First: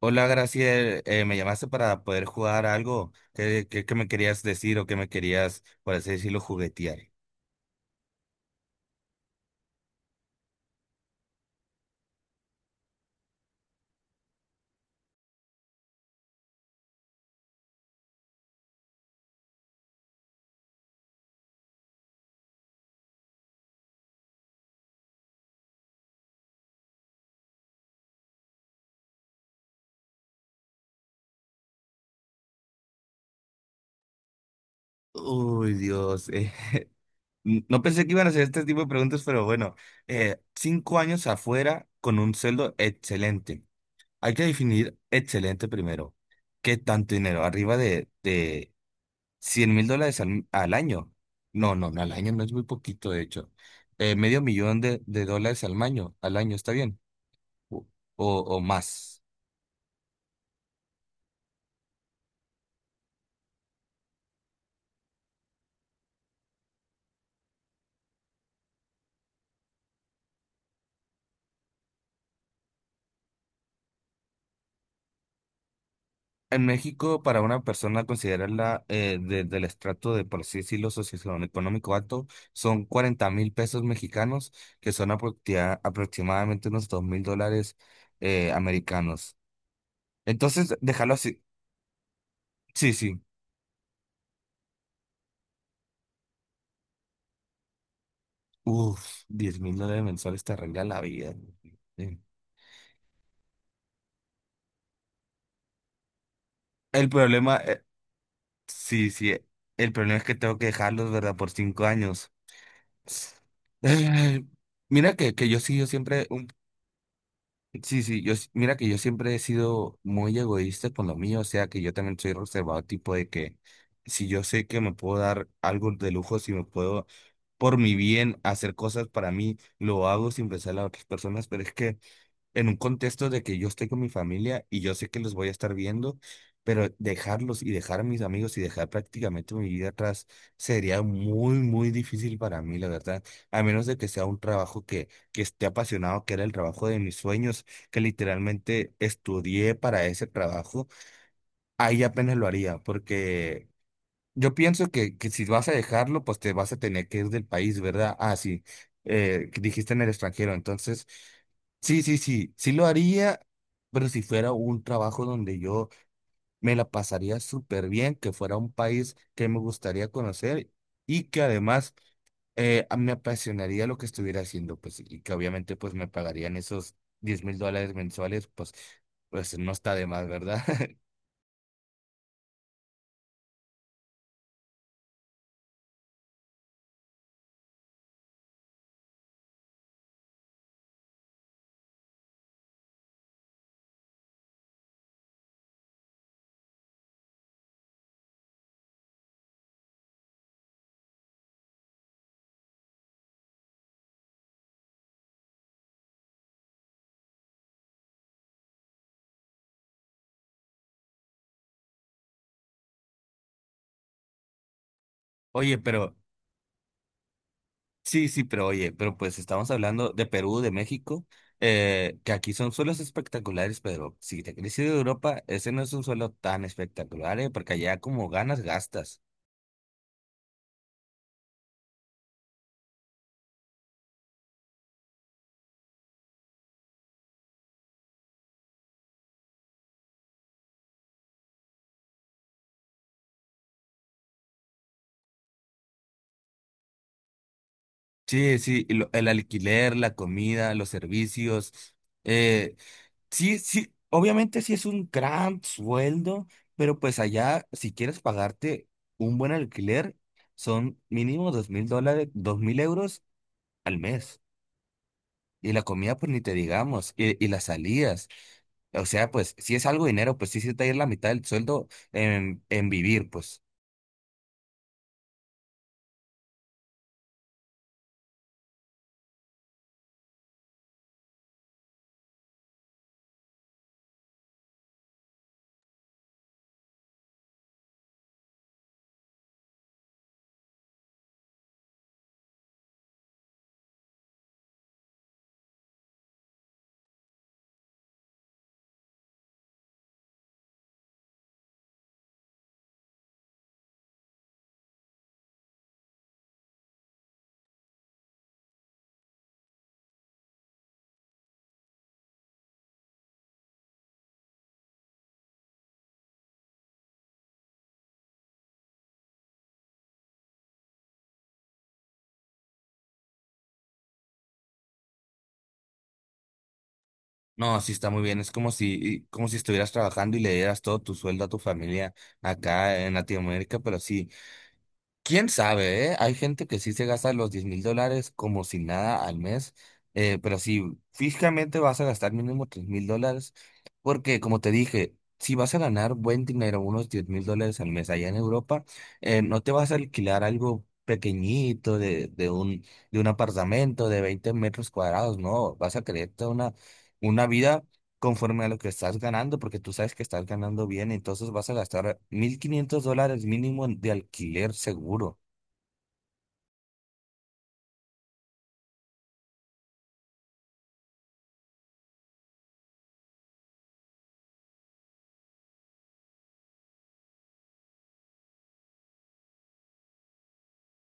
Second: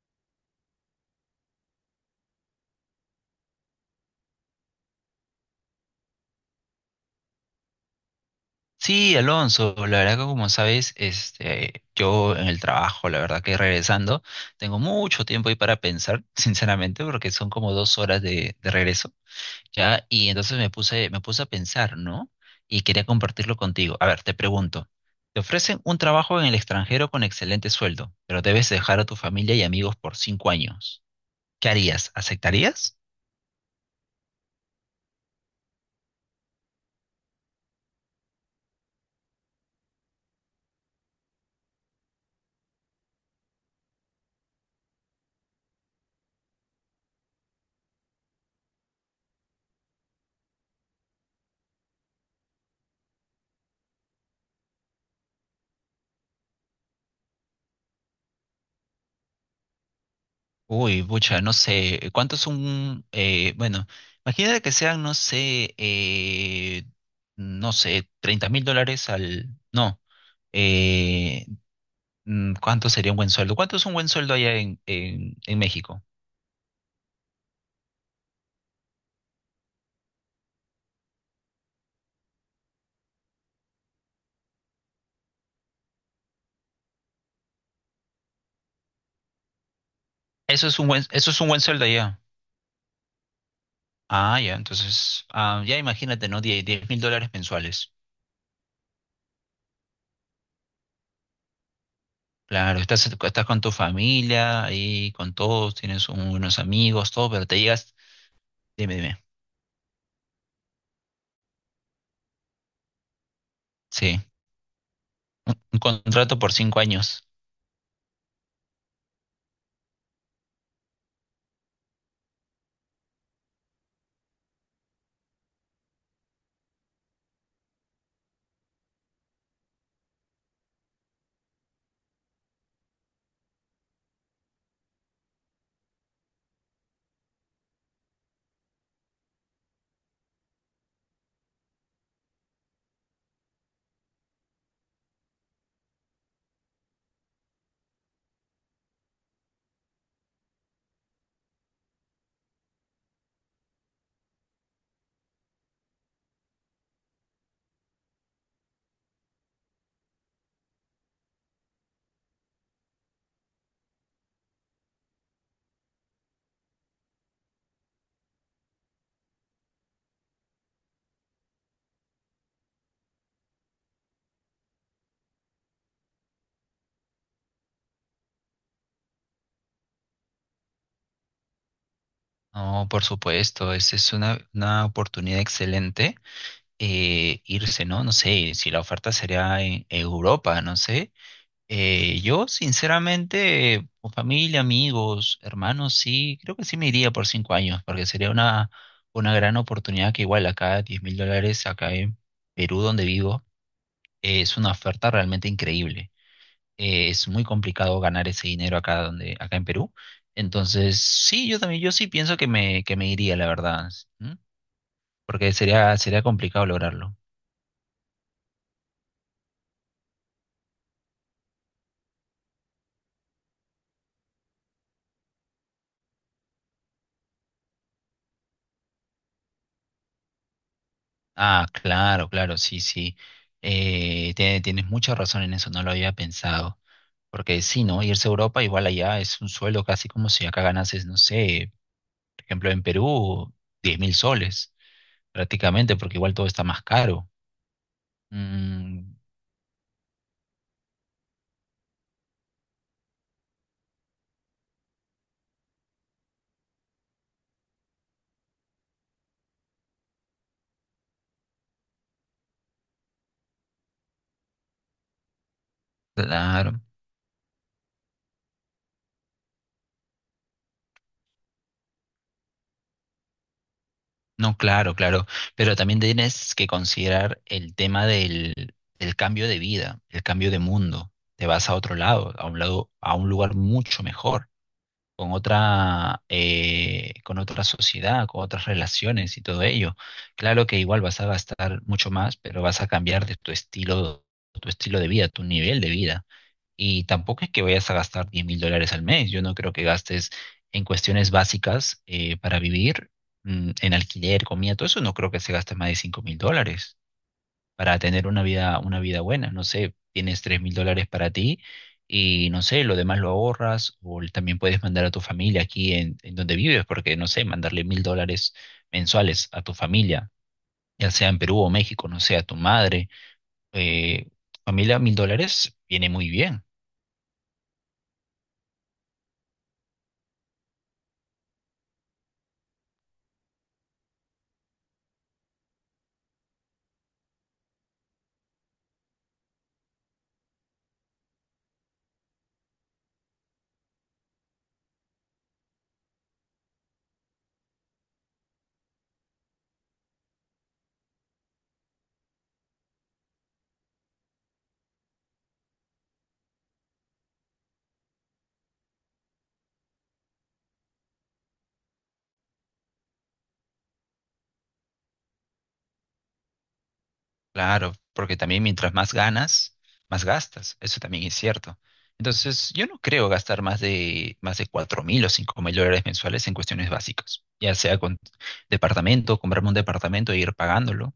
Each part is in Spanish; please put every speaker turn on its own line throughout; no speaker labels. Hola, Graciel, me llamaste para poder jugar algo. ¿Qué me querías decir o qué me querías, por así decirlo, juguetear?
Sí, Alonso, la verdad que como sabes, este, yo en el trabajo, la verdad que regresando, tengo mucho tiempo ahí para pensar, sinceramente, porque son como 2 horas de regreso, ¿ya? Y entonces me puse a pensar, ¿no? Y quería compartirlo contigo. A ver, te pregunto, te ofrecen un trabajo en el extranjero con excelente sueldo, pero debes dejar a tu familia y amigos por 5 años. ¿Qué harías? ¿Aceptarías?
Uy, Dios. No pensé que iban a hacer este tipo de preguntas, pero bueno, 5 años afuera con un sueldo excelente. Hay que definir excelente primero. ¿Qué tanto dinero? Arriba de 100.000 dólares al año. No, no, no, al año no es muy poquito, de hecho. Medio millón de dólares al año, ¿está bien? O, más.
Uy, pucha, no sé, ¿cuántos son? Bueno, imagínate que sean, no sé, no sé, 30.000 dólares No, eh, ¿cuánto sería un buen sueldo? ¿Cuánto es un buen sueldo allá en, en México?
En México, para una persona considerarla, del estrato de, por así decirlo, socioeconómico alto, son 40.000 pesos mexicanos, que son aproximadamente unos 2000 dólares americanos.
Eso
Entonces,
es un buen,
déjalo
eso es
así.
un buen sueldo allá.
Sí, sí.
Ah, ya, entonces, ya imagínate, ¿no? 10.000 dólares mensuales.
Uf, diez mil dólares mensuales te arregla la vida. Sí.
Claro, estás con tu familia, ahí con todos, tienes unos
El
amigos, todo, pero
problema,
te llegas, dime,
sí,
dime,
sí. El problema es que tengo que dejarlos, ¿verdad? Por 5 años.
sí,
Mira que yo sí,
un
yo siempre.
contrato por 5 años.
Sí, sí, mira que yo siempre he sido muy egoísta con lo mío, o sea que yo también soy reservado, tipo de que si yo sé que me puedo dar algo de lujo, si me puedo por mi bien hacer cosas para mí, lo hago sin pensar en las otras personas, pero es que en un contexto de que yo estoy con mi familia y yo sé que los voy a estar viendo, pero dejarlos y dejar a mis amigos y dejar prácticamente mi vida atrás sería muy, muy difícil para mí, la verdad. A menos de que sea un trabajo que esté apasionado, que era el trabajo de mis sueños, que literalmente estudié para ese trabajo, ahí apenas lo haría, porque. Yo pienso que si vas a dejarlo, pues te vas a tener que ir del país, ¿verdad? Ah, sí, que dijiste en el extranjero. Entonces, sí, sí, sí, sí lo haría, pero si fuera un trabajo donde yo me la pasaría súper bien, que fuera un país que me gustaría conocer y que además, me apasionaría lo que estuviera haciendo, pues, y que obviamente pues me pagarían esos 10.000 dólares mensuales, pues, pues no está de más, ¿verdad?
No, por supuesto, esa es una oportunidad excelente, irse, ¿no? No sé si la oferta sería en Europa, no sé. Yo, sinceramente, con familia, amigos, hermanos, sí, creo que sí me iría por 5 años, porque sería una gran oportunidad, que igual acá, 10.000 dólares, acá en Perú, donde vivo, es una oferta realmente increíble, es muy complicado ganar ese dinero acá donde, acá en Perú. Entonces, sí, yo también, yo sí pienso que me iría, la verdad, ¿m? Porque
Oye,
sería,
pero.
sería complicado lograrlo.
Sí, sí, pero oye, pero pues estamos hablando de Perú, de México, que aquí son suelos espectaculares, pero si te quieres ir de Europa, ese no es un suelo tan espectacular, porque allá como ganas, gastas.
Ah, claro, claro, sí, sí. Tienes mucha razón en eso, no lo había pensado. Porque sí, ¿no? Irse a Europa igual allá es un sueldo casi como si acá ganases, no sé, por ejemplo, en Perú, 10.000 soles, prácticamente, porque igual todo está más caro.
Sí, sí, y
Mm,
el alquiler, la comida, los servicios. Eh, sí, sí, obviamente sí es un gran sueldo, pero pues allá, si quieres pagarte un buen alquiler, son mínimo 2000 dólares, 2000 euros al mes. Y la comida, pues ni te
claro.
digamos, y las salidas. O sea, pues si es algo de dinero, pues sí se te va a ir la mitad del sueldo en vivir, pues.
No, claro, claro, pero también tienes que considerar el tema del cambio de vida, el cambio de mundo. Te vas a otro lado, a un lugar mucho mejor, con otra sociedad, con otras relaciones y todo ello. Claro que igual vas a gastar mucho más, pero vas a cambiar de tu estilo de vida, tu nivel de vida. Y tampoco es que vayas a gastar 10.000 dólares al mes. Yo no creo que gastes en cuestiones básicas, para vivir, en alquiler, comida, todo eso. No creo que se gaste más de 5.000 dólares para tener una vida buena. No sé, tienes 3.000 dólares para ti y no sé, lo demás lo ahorras, o también puedes mandar a tu familia aquí en donde vives, porque no sé, mandarle 1.000 dólares mensuales a tu familia, ya sea en Perú o México, no sé, a tu madre, eh, familia, 1.000 dólares viene muy bien.
No, sí está muy bien. Es como si estuvieras trabajando y le dieras todo tu sueldo a tu familia acá en Latinoamérica, pero sí. Quién sabe, ¿eh? Hay gente que sí se gasta los 10.000 dólares como si nada al mes, pero si físicamente vas a gastar mínimo 3000 dólares, porque como te dije, si vas a ganar buen dinero, unos 10.000 dólares al mes allá en Europa, no te vas a alquilar algo pequeñito de un apartamento de 20 metros cuadrados, no, vas a creerte una vida conforme a lo que estás ganando, porque tú sabes que estás ganando bien, entonces vas a gastar 1500 dólares mínimo de alquiler seguro.
Claro, porque también mientras más ganas, más gastas. Eso también es cierto. Entonces, yo no creo gastar más de 4.000 o 5.000 dólares mensuales en cuestiones básicas, ya sea con departamento, comprarme un departamento e ir pagándolo.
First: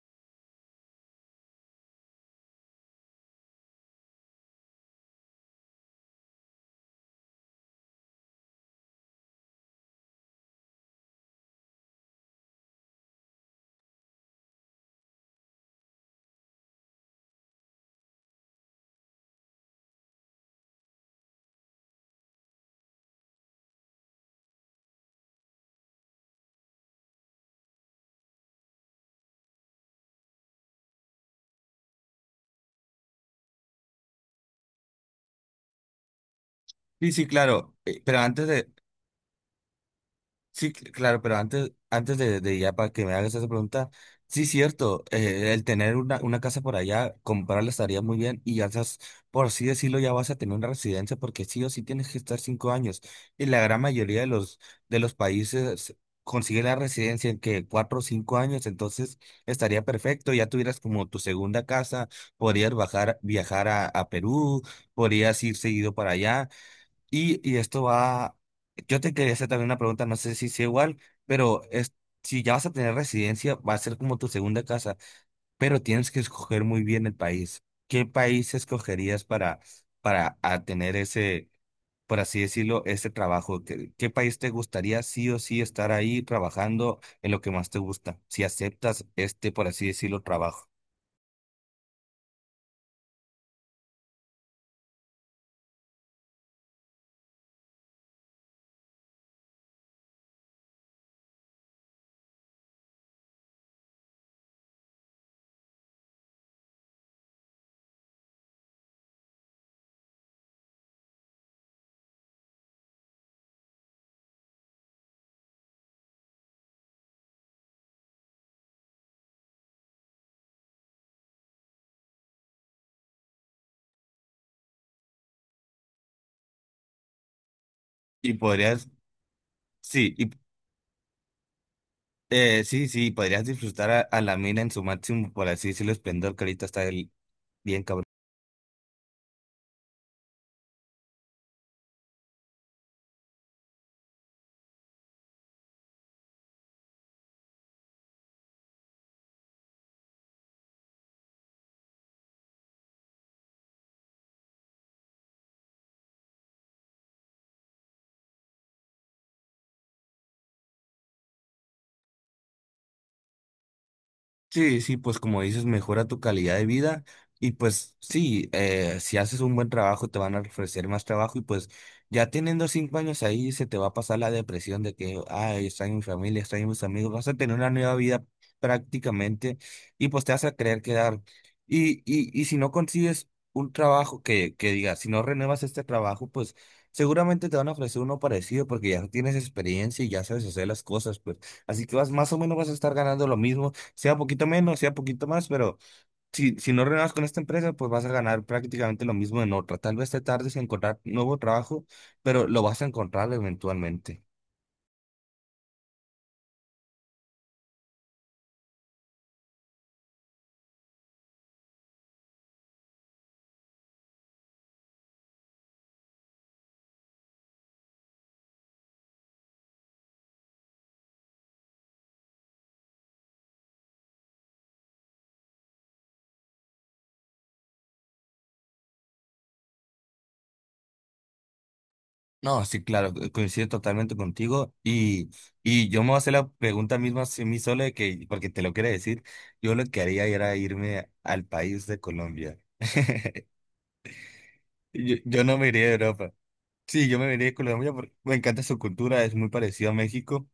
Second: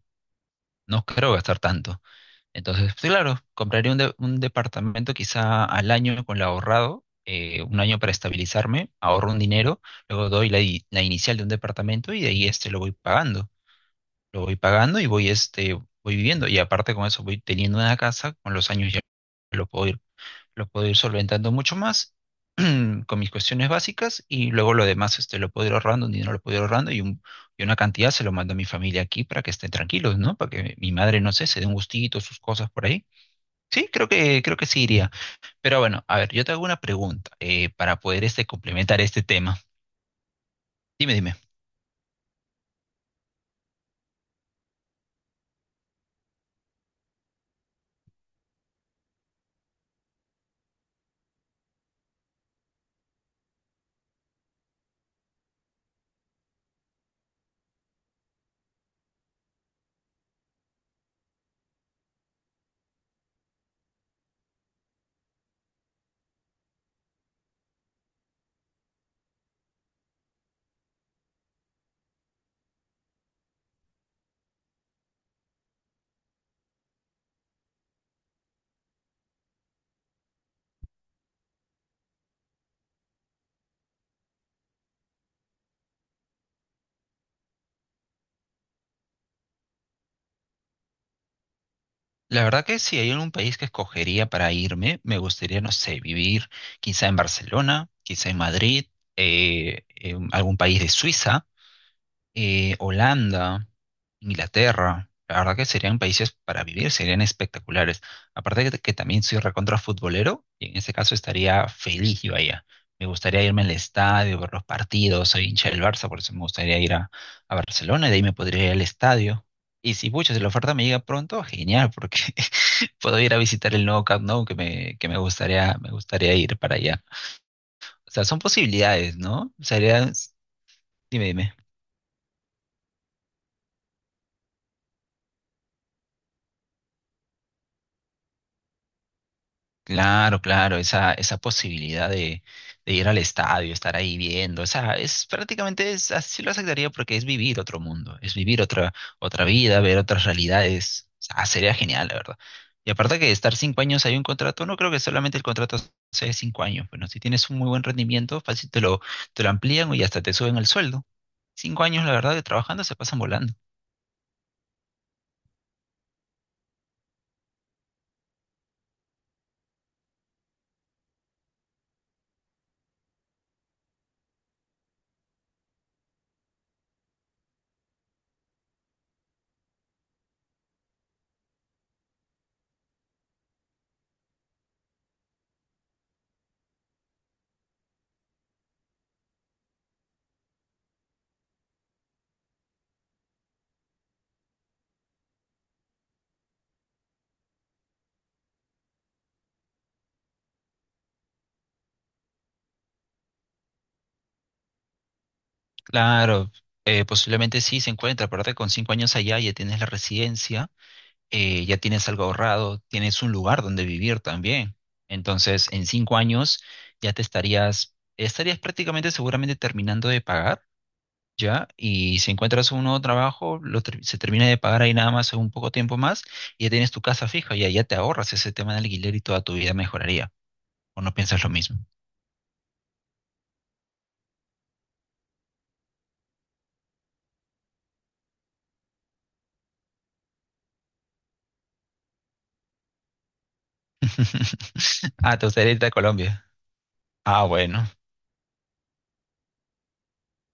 No creo gastar tanto. Entonces, sí, claro, compraré un departamento quizá al año con lo ahorrado, un año para estabilizarme, ahorro un dinero, luego doy la inicial de un departamento, y de ahí lo voy pagando y voy, voy viviendo. Y aparte con eso voy teniendo una casa, con los años ya lo puedo ir, lo puedo ir solventando mucho más con mis cuestiones básicas, y luego lo demás, lo puedo ir ahorrando, un dinero lo puedo ir ahorrando, y una cantidad se lo mando a mi familia aquí para que estén tranquilos, ¿no? Para que mi madre, no sé, se dé un gustito, sus cosas por ahí. Sí, creo que sí iría. Pero bueno, a ver, yo te hago una
Sí, sí,
pregunta,
claro.
para poder complementar este tema.
Sí,
Dime,
claro,
dime.
pero antes de ya para que me hagas esa pregunta, sí, cierto, el tener una casa por allá, comprarla estaría muy bien y ya estás, por así decirlo, ya vas a tener una residencia porque sí o sí tienes que estar 5 años y la gran mayoría de los países consigue la residencia en que 4 o 5 años, entonces estaría perfecto, ya tuvieras como tu segunda casa, podrías bajar, viajar a Perú, podrías ir seguido para allá. Y esto va, yo te quería hacer también una pregunta, no sé si sea igual, pero es, si ya vas a tener residencia, va a ser como tu segunda casa, pero tienes que escoger muy bien el país. ¿Qué país escogerías para a tener ese, por así decirlo, ese trabajo? ¿Qué país te gustaría sí o sí estar ahí trabajando en lo que más te gusta, si aceptas este, por así decirlo, trabajo?
La verdad que si hay algún país que escogería para irme, me gustaría, no sé, vivir quizá en Barcelona, quizá en Madrid, en algún país de Suiza, Holanda, Inglaterra. La verdad que serían países para vivir, serían espectaculares. Aparte de que también soy recontra futbolero, y en ese caso estaría feliz yo allá. Me gustaría irme al estadio, ver los partidos, soy hincha del Barça, por eso me gustaría ir a Barcelona, y de ahí me podría ir al estadio. Y si, pucha, si la oferta me llega pronto, genial, porque puedo ir a visitar el nuevo Camp Nou, que me, que me gustaría ir para allá. O sea,
Y
son
podrías,
posibilidades, ¿no? Sería,
sí, y
dime, dime.
sí, sí, podrías disfrutar a la mina en su máximo, por así decirlo, esplendor que ahorita está Bien, cabrón.
Claro, claro, esa posibilidad de ir al estadio, estar ahí viendo, o sea, es prácticamente, así lo aceptaría, porque es vivir otro mundo, es vivir otra vida, ver otras realidades, o sea, sería genial, la verdad. Y aparte que estar 5 años hay un contrato, no creo que solamente el contrato sea de 5 años, bueno, si tienes un muy buen rendimiento, fácil te lo amplían y hasta te suben el sueldo. 5 años, la verdad, que trabajando se pasan volando.
Sí, sí, pues como dices, mejora tu calidad de vida y pues sí, si haces un buen trabajo te van a ofrecer más trabajo y pues ya teniendo 5 años ahí se te va a pasar la depresión de que, ay, extraño mi familia, extraño mis amigos, vas a tener una nueva vida prácticamente y pues te vas a querer quedar. Y si no consigues un trabajo que diga, si no renuevas este trabajo, pues seguramente te van a ofrecer uno parecido porque ya tienes experiencia y ya sabes hacer las cosas, pues así que vas más o menos vas a estar ganando lo mismo, sea poquito menos, sea poquito más, pero si no renuevas con esta empresa, pues vas a ganar prácticamente lo mismo en otra. Tal vez te tardes en encontrar nuevo trabajo, pero lo vas a encontrar eventualmente.
Claro, posiblemente sí se encuentra, aparte con 5 años allá ya tienes la residencia, ya tienes algo ahorrado, tienes un lugar donde vivir también. Entonces, en 5 años ya te estarías prácticamente seguramente terminando de pagar, ¿ya? Y si encuentras un nuevo trabajo, se termina de pagar ahí nada más en un poco tiempo más, y ya tienes tu casa fija, ya te ahorras ese tema de alquiler y toda tu vida mejoraría. ¿O no piensas lo mismo?
No, sí, claro, coincido totalmente contigo, y yo me voy a hacer la pregunta misma a mí solo de que, porque te lo quiero decir, yo lo que haría era irme al país de Colombia. Yo,
Ah,
yo
te
no me
gustaría
iría
irte a
a Europa.
Colombia.
Sí, yo me
Ah,
iría a
bueno.
Colombia porque me encanta su cultura, es muy parecido a México.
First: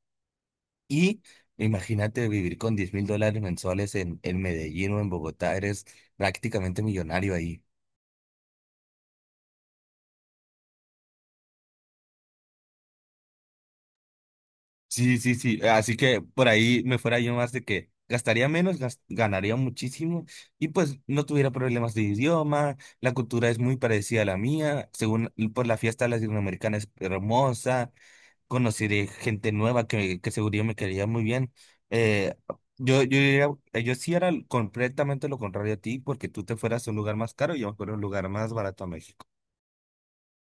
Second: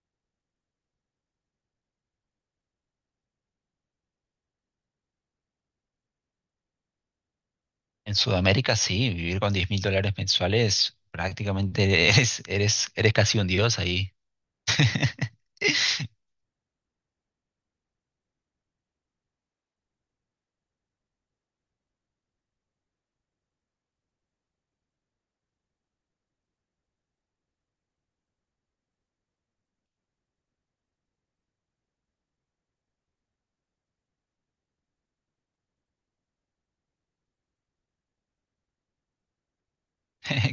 Y imagínate vivir con 10.000 dólares mensuales en Medellín o en Bogotá, eres prácticamente millonario ahí.
En Sudamérica sí, vivir con 10.000 dólares mensuales prácticamente eres casi un dios ahí.
Sí, sí, sí. Así que por ahí me fuera yo más de que gastaría menos, ganaría muchísimo y pues no tuviera problemas de idioma. La cultura es muy parecida a la mía. Según por la fiesta latinoamericana es hermosa. Conocí de gente nueva que seguro me quería muy bien. Eh, yo sí era completamente lo contrario a ti, porque tú te fueras a un lugar más caro y yo me fuera a un lugar más barato a México.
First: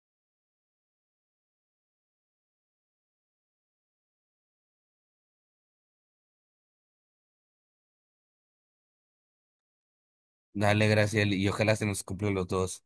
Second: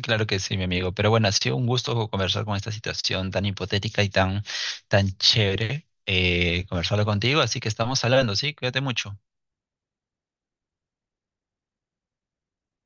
Claro que sí, mi amigo. Pero bueno, ha sido un gusto conversar con esta situación tan hipotética y tan chévere, conversarlo contigo. Así que estamos hablando, ¿sí? Cuídate mucho.
Dale, gracias, y ojalá se nos cumplan los dos.